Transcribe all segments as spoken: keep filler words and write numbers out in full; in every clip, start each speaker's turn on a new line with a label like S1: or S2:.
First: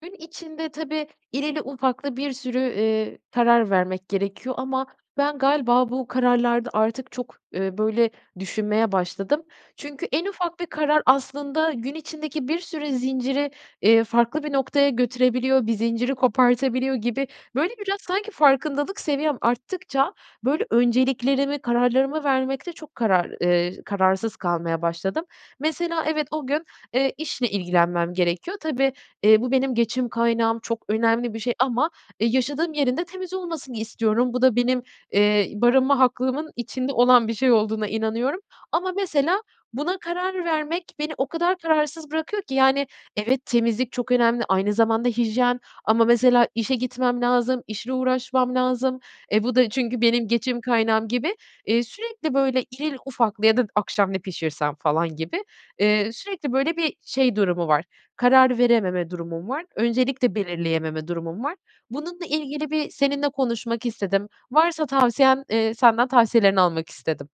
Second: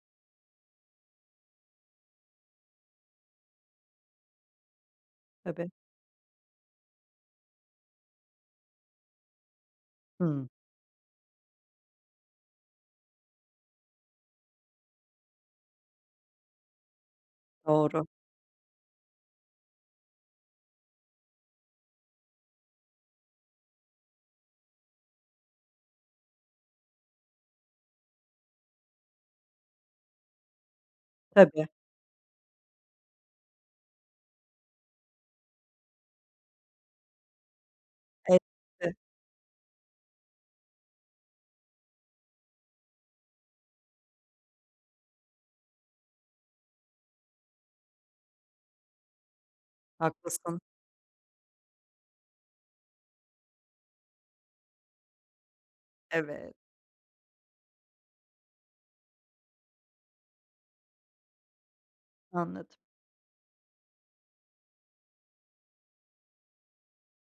S1: Gün içinde tabii irili ufaklı bir sürü, eee, karar vermek gerekiyor ama ben
S2: Tabii.
S1: galiba bu kararlarda artık çok, eee, böyle, düşünmeye başladım. Çünkü en
S2: Hımm.
S1: ufak bir karar aslında gün içindeki bir sürü zinciri, eee, farklı bir noktaya götürebiliyor. Bir zinciri kopartabiliyor gibi. Böyle, biraz
S2: Doğru.
S1: sanki farkındalık seviyem arttıkça, böyle, önceliklerimi, kararlarımı vermekte çok karar eee, kararsız kalmaya başladım. Mesela evet, o gün, eee, işle ilgilenmem gerekiyor. Tabii, eee, bu benim geçim kaynağım, çok önemli bir şey
S2: Tabii.
S1: ama, eee, yaşadığım yerin de temiz olmasını istiyorum. Bu da benim, eee, barınma haklarımın içinde olan bir şey olduğuna inanıyorum. Ama
S2: [unintelligible]
S1: mesela buna karar vermek beni o kadar kararsız bırakıyor ki yani, evet, temizlik çok önemli, aynı zamanda hijyen ama mesela işe gitmem lazım, işle uğraşmam lazım, e bu da çünkü benim geçim
S2: Haklısın.
S1: kaynağım gibi. Eee, sürekli, böyle, irili ufaklı ya da akşam ne pişirsem falan gibi, eee, sürekli,
S2: Eve
S1: böyle, bir şey durumu var, karar verememe durumum var. Öncelik de belirleyememe durumum var. Bununla ilgili
S2: Anladım.
S1: bir seninle konuşmak istedim, varsa tavsiyen, eee, senden tavsiyelerini almak istedim.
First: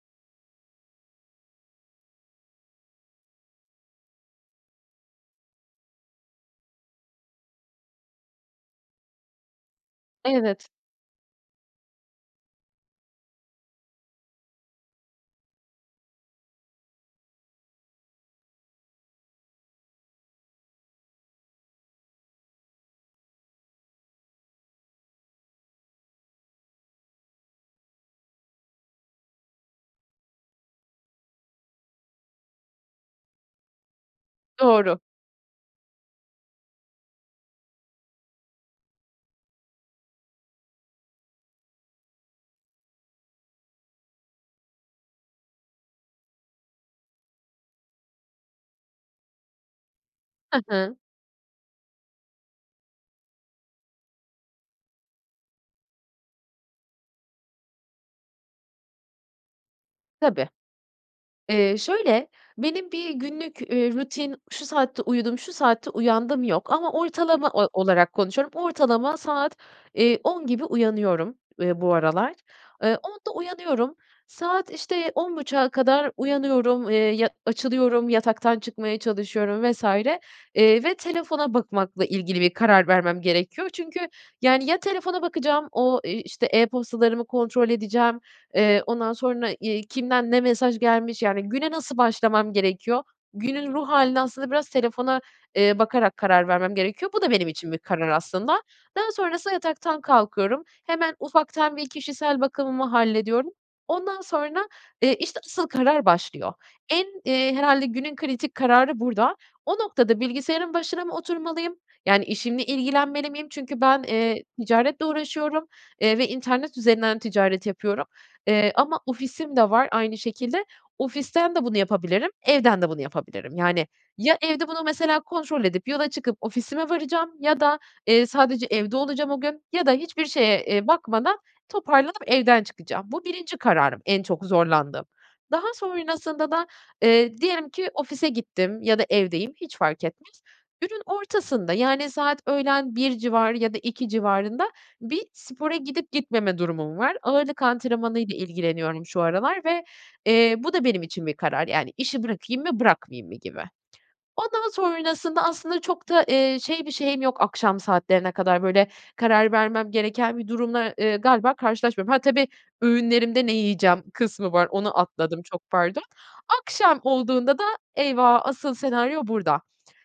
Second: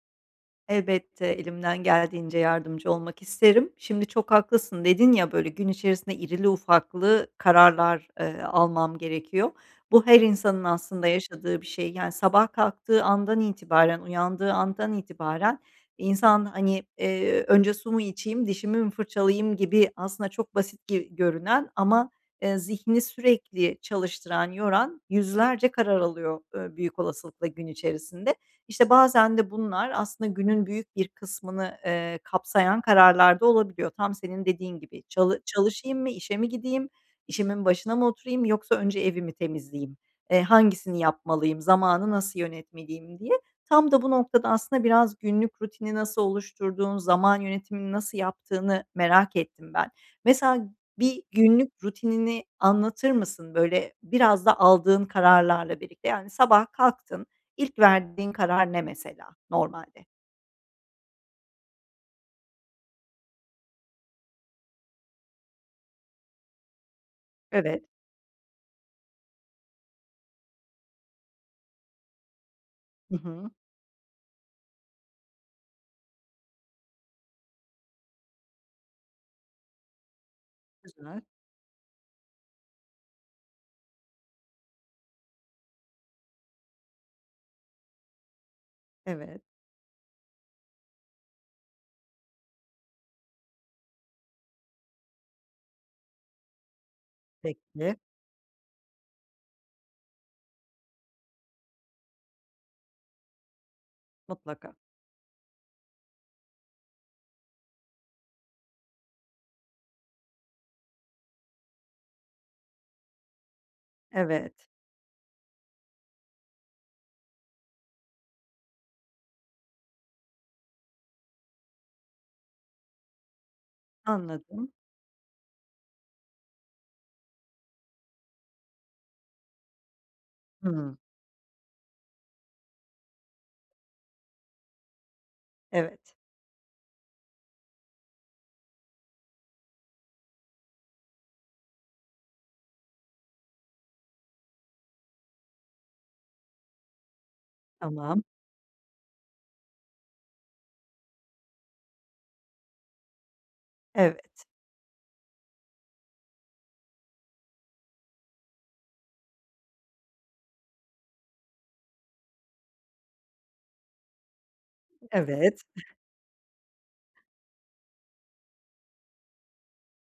S2: Elbette, elimden geldiğince yardımcı olmak isterim. Şimdi, “Çok haklısın,” dedin ya, böyle, gün içerisinde irili ufaklı kararlar, eee, almam gerekiyor. Bu, her insanın
S1: Evet.
S2: aslında yaşadığı bir şey. Yani, sabah kalktığı andan itibaren, uyandığı andan itibaren insan, hani, eee, “Önce su mu içeyim, dişimi mi fırçalayayım?” gibi, aslında çok basit gi görünen ama, eee, zihnini sürekli çalıştıran, yoran yüzlerce karar alıyor, eee, büyük olasılıkla gün içerisinde. İşte, bazen de bunlar aslında günün büyük bir kısmını, eee, kapsayan kararlar da olabiliyor. Tam senin dediğin
S1: Doğru.
S2: gibi, “Çalı çalışayım mı, işe mi gideyim, işimin başına mı oturayım, yoksa önce evi mi temizleyeyim? Eee, hangisini yapmalıyım, zamanı nasıl yönetmeliyim?” diye. Tam da bu noktada, aslında, biraz günlük rutini nasıl oluşturduğunu, zaman yönetimini nasıl yaptığını merak ettim ben. Mesela,
S1: Hı hı.
S2: bir günlük rutinini anlatır mısın? Böyle, biraz da aldığın kararlarla birlikte, yani, sabah kalktın, ilk verdiğin karar ne, mesela, normalde?
S1: Tabii. Eee, şöyle, benim bir günlük, üüü, rutin, “Şu saatte uyudum, şu saatte uyandım.” yok ama ortalama o
S2: Evet.
S1: olarak konuşuyorum. Ortalama saat, eee, on gibi uyanıyorum, ııı, bu aralar. Eee,
S2: Hı
S1: onda
S2: hı.
S1: uyanıyorum. Saat işte on buçuğa kadar uyanıyorum, eee, ya, açılıyorum, yataktan çıkmaya çalışıyorum vs. Eee, ve
S2: Güzel.
S1: telefona bakmakla ilgili bir karar vermem gerekiyor. Çünkü, yani, ya telefona bakacağım, o, eee, işte, e-postalarımı kontrol edeceğim, eee, ondan
S2: Evet.
S1: sonra, iii, kimden ne mesaj gelmiş, yani, güne nasıl başlamam gerekiyor, günün ruh hâline aslında biraz telefona, eee, bakarak karar vermem gerekiyor. Bu da benim için bir
S2: Peki.
S1: karar aslında. Daha sonrasında yataktan kalkıyorum, hemen ufaktan bir kişisel bakımımı hallediyorum. Ondan sonra,
S2: Mutlaka.
S1: eee, işte, asıl karar başlıyor. En, iii, herhâlde günün kritik kararı burada. O noktada, “Bilgisayarın başına mı oturmalıyım, yani, işimle ilgilenmeli miyim?” Çünkü ben, eee,
S2: Evet.
S1: ticaretle uğraşıyorum, eee, ve internet üzerinden ticaret yapıyorum, eee, ama ofisim de var aynı şekilde. Ofisten de bunu yapabilirim, evden de bunu yapabilirim. Yani, ya evde
S2: Anladım.
S1: bunu, mesela, kontrol edip yola çıkıp ofisime varacağım ya da, eee, sadece evde olacağım o gün ya da hiçbir şeye, eee,
S2: Hımm.
S1: bakmadan toparlanıp evden çıkacağım. Bu, birinci kararım, en çok zorlandığım. Daha
S2: Evet.
S1: sonrasında da, eee, diyelim ki ofise gittim ya da evdeyim, hiç fark etmez, günün ortasında, yani, saat öğlen bir civarı da iki civarında bir spora gidip gitmeme durumum var. Ağırlık
S2: Tamam.
S1: antrenmanıyla ilgileniyorum şu aralar ve, eee, bu da benim için bir karar, yani, “İşi bırakayım mı, bırakmayayım mı?” gibi.
S2: Evet.
S1: Ondan sonrasında aslında çok da şey bir şeyim yok. Akşam saatlerine kadar böyle karar vermem gereken bir durumla, eee, galiba, karşılaşmıyorum. Ha, tabii, öğünlerimde ne yiyeceğim kısmı var, onu atladım,
S2: Evet.
S1: çok pardon. Akşam olduğunda da, eyvah, asıl senaryo burada.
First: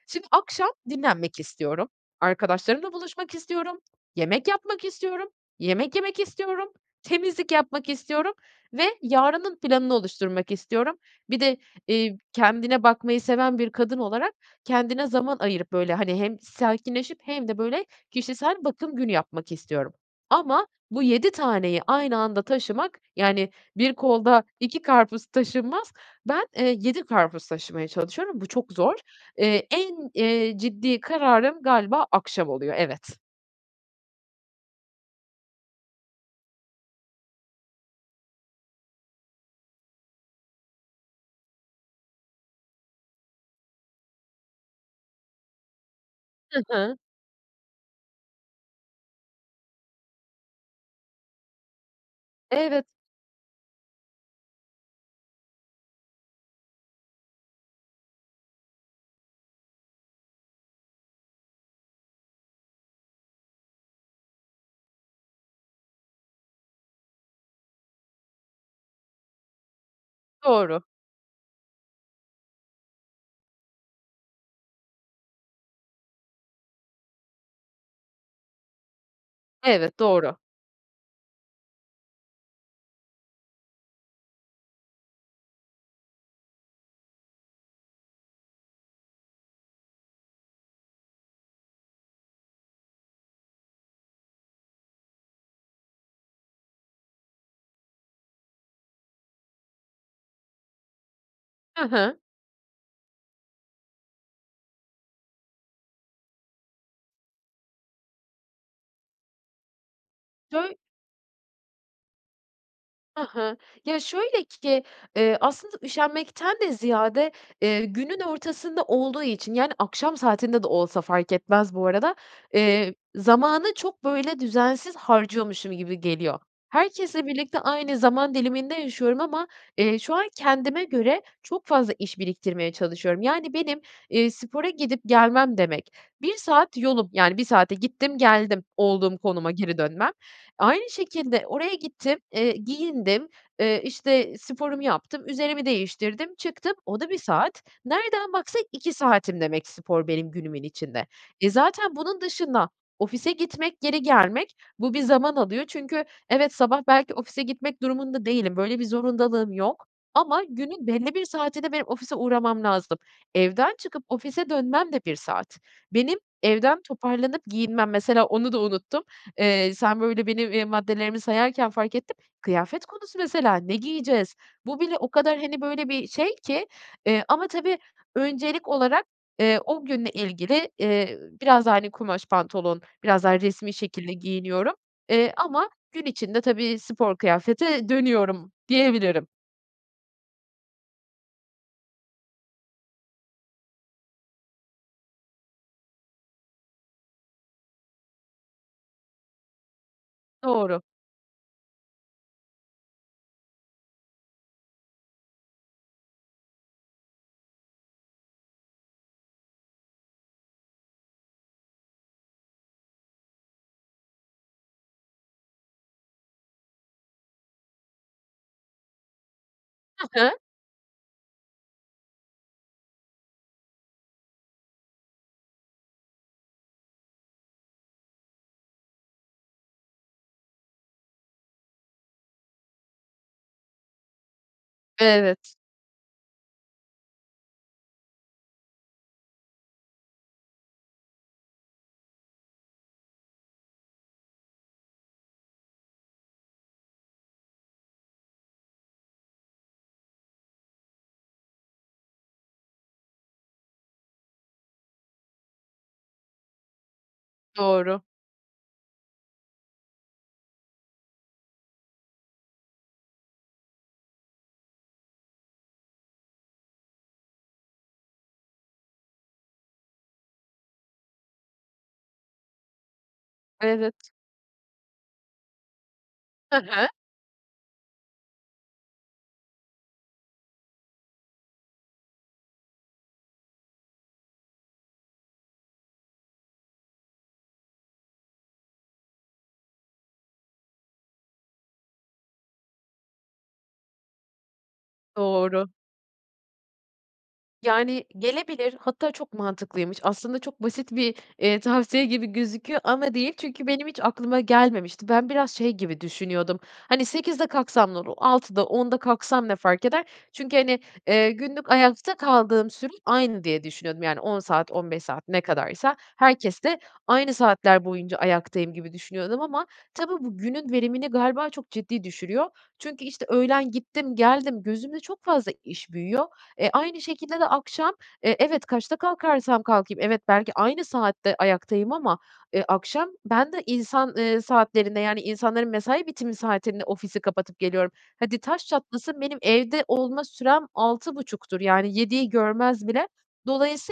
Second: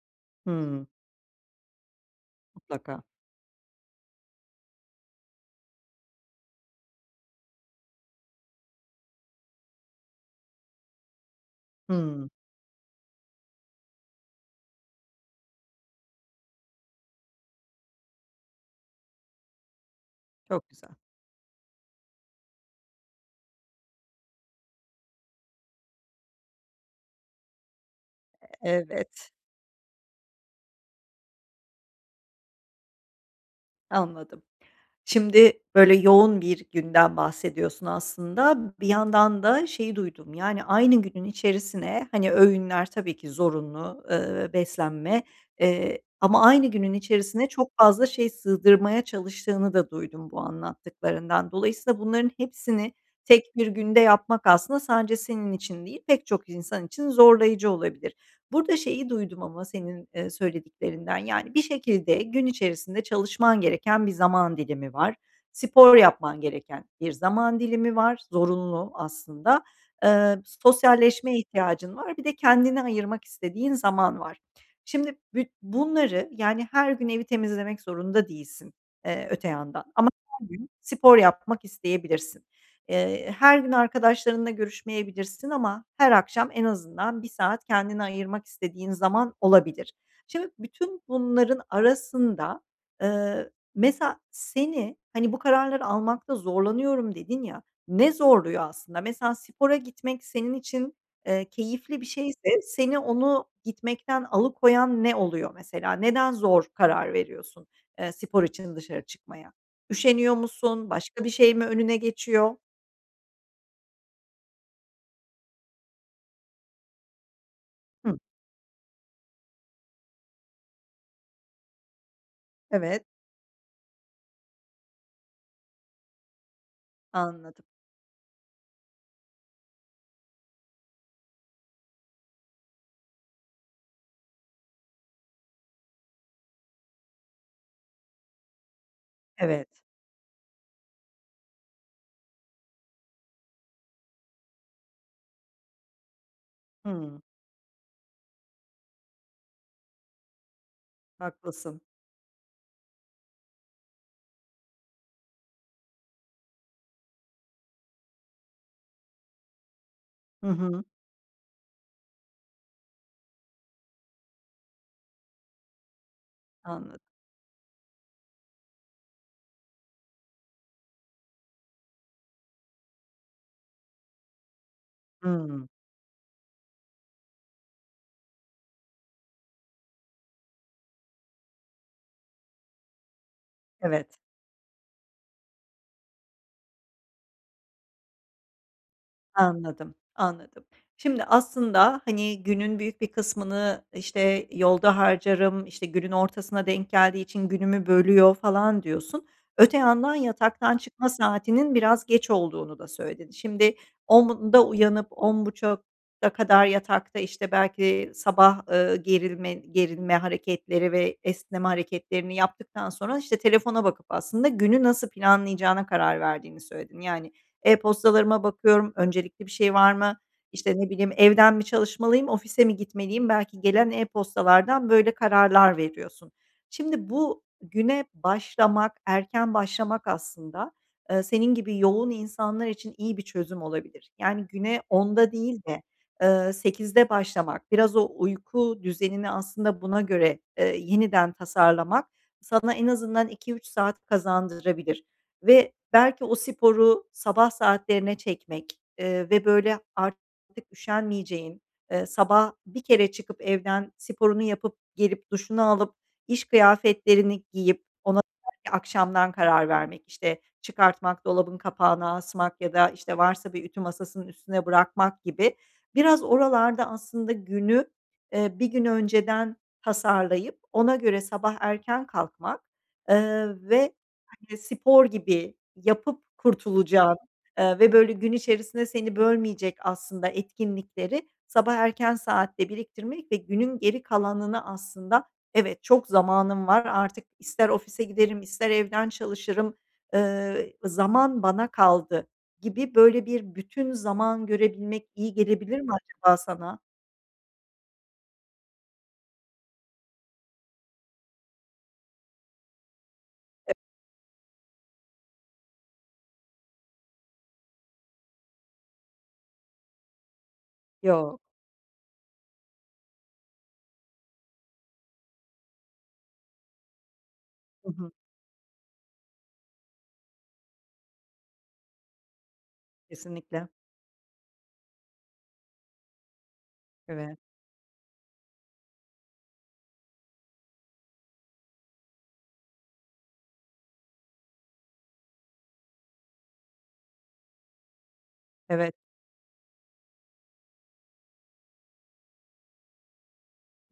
S1: Şimdi, akşam
S2: Hımm.
S1: dinlenmek istiyorum, arkadaşlarımla
S2: Mutlaka.
S1: buluşmak istiyorum, yemek yapmak istiyorum, yemek yemek istiyorum, temizlik yapmak istiyorum ve yarının planını oluşturmak istiyorum. Bir de, iii,
S2: Hımm.
S1: kendine bakmayı seven bir kadın olarak, kendine zaman ayırıp böyle, hani, hem sakinleşip hem de böyle kişisel bakım günü yapmak istiyorum ama
S2: Çok güzel.
S1: bu yedi taneyi aynı anda taşımak, yani, bir kolda iki karpuz taşınmaz, ben, eee, yedi karpuz taşımaya çalışıyorum, bu çok zor.
S2: Evet.
S1: Eee, en, eee, ciddi kararım galiba akşam oluyor, evet.
S2: Anladım. Şimdi, böyle yoğun bir günden bahsediyorsun aslında. Bir yandan da şeyi duydum, yani, aynı günün içerisine, hani, öğünler tabii ki zorunlu, eee, beslenme, eee, ama
S1: Hı
S2: aynı günün
S1: hı.
S2: içerisine çok fazla şey sığdırmaya çalıştığını da duydum bu anlattıklarından. Dolayısıyla, bunların
S1: Evet.
S2: hepsini tek bir günde yapmak aslında sadece senin için değil, pek çok insan için zorlayıcı olabilir. Burada şeyi duydum ama senin, eee, söylediklerinden, yani, bir şekilde gün içerisinde çalışman gereken bir zaman dilimi var. Spor yapman gereken bir zaman dilimi var, zorunlu aslında. Eee,
S1: Doğru.
S2: sosyalleşme ihtiyacın var, bir de kendine ayırmak istediğin zaman var. Şimdi, bü bunları, yani, her gün evi temizlemek zorunda değilsin, eee, öte yandan
S1: Evet,
S2: ama
S1: doğru.
S2: her gün spor yapmak isteyebilirsin. Eee, her gün arkadaşlarınla görüşmeyebilirsin ama her akşam en azından bir saat kendine ayırmak istediğin zaman olabilir. Şimdi, bütün bunların arasında, eee, mesela, seni, hani, “Bu kararları almakta zorlanıyorum.” dedin ya, ne zorluyor aslında? Mesela, spora gitmek senin için, eee,
S1: He
S2: keyifli bir
S1: he.
S2: şeyse seni onu gitmekten alıkoyan ne oluyor, mesela? Neden zor karar veriyorsun, eee, spor için dışarı çıkmaya? Üşeniyor
S1: Döy
S2: musun, başka bir şey mi önüne geçiyor?
S1: Hı hı, ya, şöyle ki, ııı, aslında üşenmekten de ziyade, ııı,
S2: Hıh.
S1: günün ortasında olduğu için, yani, akşam saatinde de olsa fark etmez bu arada, eee,
S2: Evet.
S1: zamanı çok böyle düzensiz harcıyormuşum gibi geliyor. Herkesle birlikte
S2: Anladım.
S1: aynı zaman diliminde yaşıyorum ama, eee, şu an kendime göre çok fazla iş biriktirmeye çalışıyorum. Yani, benim, eee, spora gidip gelmem demek, bir saat yolum, yani, bir saate gittim geldim, olduğum konuma
S2: Evet.
S1: geri dönmem. Aynı şekilde oraya gittim, eee, giyindim, eee, işte, sporumu yaptım, üzerimi değiştirdim, çıktım, o da bir
S2: Hımm.
S1: saat. Nereden baksan iki saatim demek spor benim günümün içinde. E,
S2: Haklısın.
S1: zaten bunun dışında ofise gitmek, geri gelmek, bu bir zaman alıyor. Çünkü, evet, sabah belki ofise gitmek durumunda değilim, böyle bir zorundalığım yok ama
S2: Hı hı.
S1: günün belli bir saatinde benim ofise uğramam lazım. Evden çıkıp ofise dönmem de bir saat. Benim evden
S2: Anladım.
S1: toparlanıp giyinmem, mesela, onu da unuttum. Eee, sen böyle benim, eee, maddelerimi sayarken fark ettim. Kıyafet konusu mesela, ne giyeceğiz? Bu bile o kadar, hani,
S2: Hımm.
S1: böyle bir şey ki, eee, ama tabii öncelik olarak, eee, o günle ilgili, eee, biraz daha, hani, kumaş pantolon, biraz daha resmî şekilde
S2: Evet.
S1: giyiniyorum, eee, ama gün içinde tabii spor kıyafete dönüyorum diyebilirim.
S2: Anladım, anladım. Şimdi aslında, hani, günün büyük bir kısmını, işte, yolda harcarım, işte, günün ortasına denk geldiği için günümü bölüyor falan diyorsun. Öte yandan yataktan
S1: Doğru.
S2: çıkma saatinin biraz geç olduğunu da söyledin. Şimdi onda uyanıp on buçuğa kadar yatakta, işte, belki sabah, ııı, gerilme gerilme hareketleri ve esneme hareketlerini yaptıktan sonra, işte, telefona bakıp aslında günü nasıl planlayacağına karar verdiğini söyledin. Yani, "E-postalarıma bakıyorum, öncelikli bir şey var
S1: Hı
S2: mı,
S1: hı.
S2: işte, ne bileyim, evden mi çalışmalıyım, ofise mi gitmeliyim?" Belki gelen e-postalardan böyle kararlar veriyorsun. Şimdi bu güne başlamak, erken başlamak aslında, ııı, senin gibi yoğun insanlar için iyi bir çözüm olabilir. Yani, güne onda
S1: Evet.
S2: değil de, eee, sekizde başlamak, biraz o uyku düzenini aslında buna göre, ııı, yeniden tasarlamak sana en azından iki üç saat kazandırabilir ve belki o sporu sabah saatlerine çekmek, ııı, ve böyle artık üşenmeyeceğin, ııı, sabah bir kere çıkıp evden sporunu yapıp gelip duşunu alıp iş kıyafetlerini giyip
S1: Doğru.
S2: ona [unintelligible] akşamdan karar vermek, işte, çıkartmak, dolabın kapağına asmak ya da, işte, varsa bir ütü masasının üstüne bırakmak gibi. Biraz oralarda aslında günü, eee, bir gün önceden tasarlayıp ona göre sabah erken kalkmak, ııı, ve
S1: Evet.
S2: [unintelligible] spor gibi yapıp
S1: Hı hı.
S2: kurtulacağın, eee, ve böyle gün içerisinde seni bölmeyecek aslında etkinlikleri sabah erken saatte biriktirmek ve günün geri kalanını aslında, "Evet, çok zamanım var artık, ister ofise giderim ister evden çalışırım, ııı, zaman bana kaldı." gibi böyle bir bütün zaman görebilmek iyi
S1: Doğru.
S2: gelebilir mi acaba sana?
S1: Yani gelebilir hatta çok mantıklıymış. Aslında çok basit bir, eee, tavsiye gibi gözüküyor ama değil. Çünkü benim hiç aklıma gelmemişti. Ben biraz şey gibi düşünüyordum; hani sekizde kalksam ne olur, altıda, onda kalksam ne fark eder? Çünkü hani, eee,
S2: Yo.
S1: günlük ayakta kaldığım sürem aynı diye düşünüyordum, yani on saat, on beş saat, ne kadarsa, herkeste aynı saatler
S2: Hı hı.
S1: boyunca ayaktayım gibi düşünüyordum ama tabii bu günün verimini galiba çok ciddi düşürüyor. Çünkü, işte,
S2: Kesinlikle.
S1: öğlen gittim, geldim, gözümde çok fazla iş büyüyor. Eee, aynı
S2: Evet.
S1: şekilde de akşam, eee, evet kaçta kalkarsam kalkayım, evet belki aynı saatte ayaktayım ama, eee, akşam ben de insan, eee, saatlerinde, yani insanların mesai bitimi saatinde ofisi kapatıp geliyorum. Hadi taş
S2: Evet.
S1: çatlasın benim evde olma sürem altı buçuktur, yani yediyi görmez bile.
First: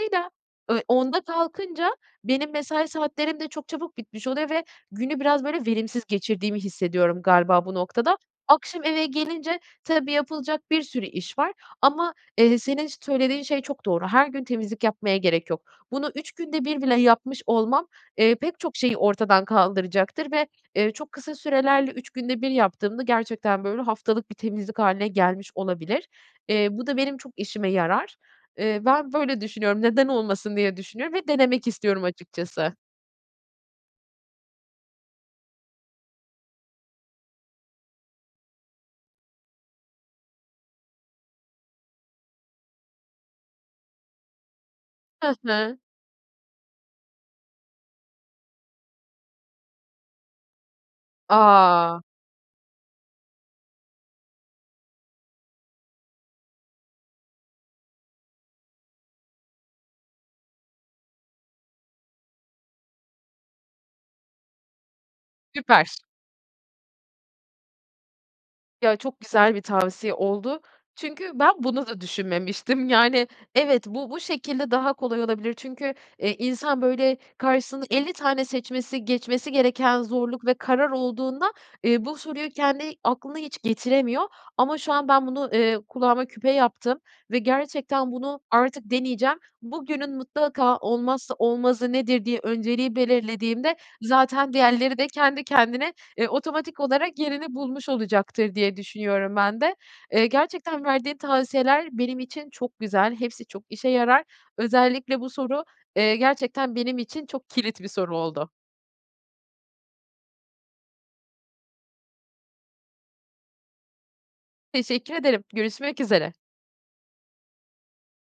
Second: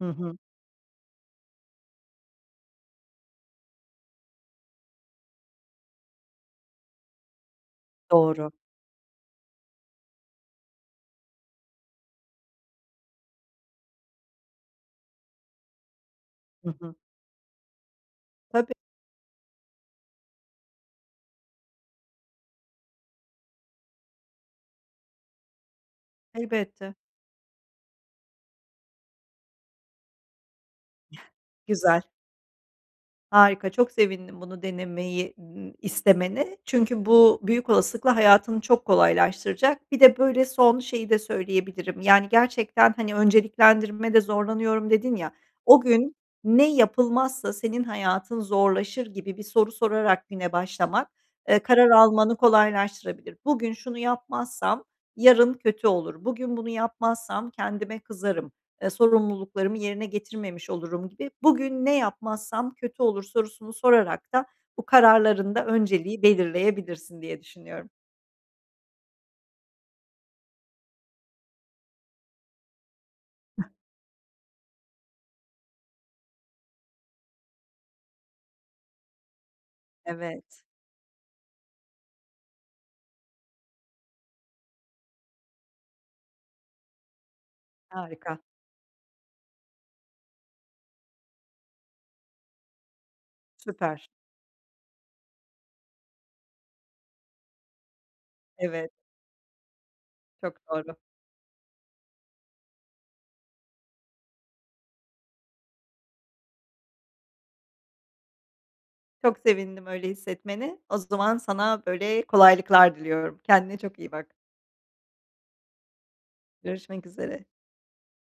S2: Hı hı.
S1: eee, onda kalkınca benim mesai saatlerim de çok çabuk bitmiş oluyor ve günü biraz, böyle, verimsiz geçirdiğimi hissediyorum galiba bu noktada.
S2: Doğru.
S1: Akşam eve gelince, tabii yapılacak bir sürü iş var ama, eee, senin söylediğin şey çok doğru; her gün temizlik yapmaya gerek yok. Bunu üç günde
S2: Hı
S1: bir
S2: hı.
S1: bile yapmış olmam, eee, pek
S2: Tabii.
S1: çok şeyi ortadan kaldıracaktır ve, eee, çok kısa sürelerle üç günde bir yaptığımda gerçekten böyle haftalık bir temizlik hâline gelmiş olabilir. Eee, bu
S2: Elbette.
S1: da benim çok işime yarar. Eee, ben böyle düşünüyorum, neden olmasın diye düşünüyorum ve denemek
S2: Güzel.
S1: istiyorum açıkçası.
S2: Harika çok sevindim bunu denemeyi n istemene çünkü bu büyük olasılıkla hayatını çok kolaylaştıracak. Bir de, böyle, son şeyi de söyleyebilirim; yani gerçekten, hani, önceliklendirmede zorlanıyorum dedin ya,
S1: Ha ha.
S2: "o gün ne yapılmazsa senin hayatın zorlaşır?" gibi bir soru sorarak güne başlamak, eee, karar
S1: A!
S2: almanı kolaylaştırabilir. Bugün şunu yapmazsam yarın kötü olur, bugün bunu yapmazsam kendime kızarım, eee, sorumluluklarımı yerine getirmemiş olurum gibi. "Bugün ne yapmazsam kötü olur?" sorusunu sorarak da bu kararların da
S1: Süper.
S2: önceliği belirleyebilirsin diye düşünüyorum.
S1: Ya, çok güzel bir tavsiye oldu. Çünkü ben bunu da düşünmemiştim, yani evet, bu bu şekilde daha kolay olabilir. Çünkü e, insan böyle karşısında elli tane seçmesi, geçmesi gereken zorluk ve
S2: Evet.
S1: karar olduğunda, eee, bu soruyu kendi aklına hiç getiremiyor ama şu an ben bunu, eee, kulağıma küpe yaptım ve gerçekten bunu
S2: Harika.
S1: artık deneyeceğim. "Bugünün mutlaka olmazsa olmazı nedir?" diye önceliği belirlediğimde
S2: Süper.
S1: zaten diğerleri de kendi kendine, eee, otomatik olarak yerini bulmuş olacaktır diye
S2: Evet.
S1: düşünüyorum ben de. Eee,
S2: Çok
S1: gerçekten
S2: doğru.
S1: verdiğin tavsiyeler benim için çok güzel, hepsi çok işe yarar. Özellikle bu soru, eee, gerçekten benim için çok kilit bir soru oldu.
S2: Çok sevindim öyle hissetmene. O zaman sana böyle kolaylıklar diliyorum. Kendine çok iyi bak.
S1: Teşekkür ederim, görüşmek üzere.
S2: Görüşmek üzere.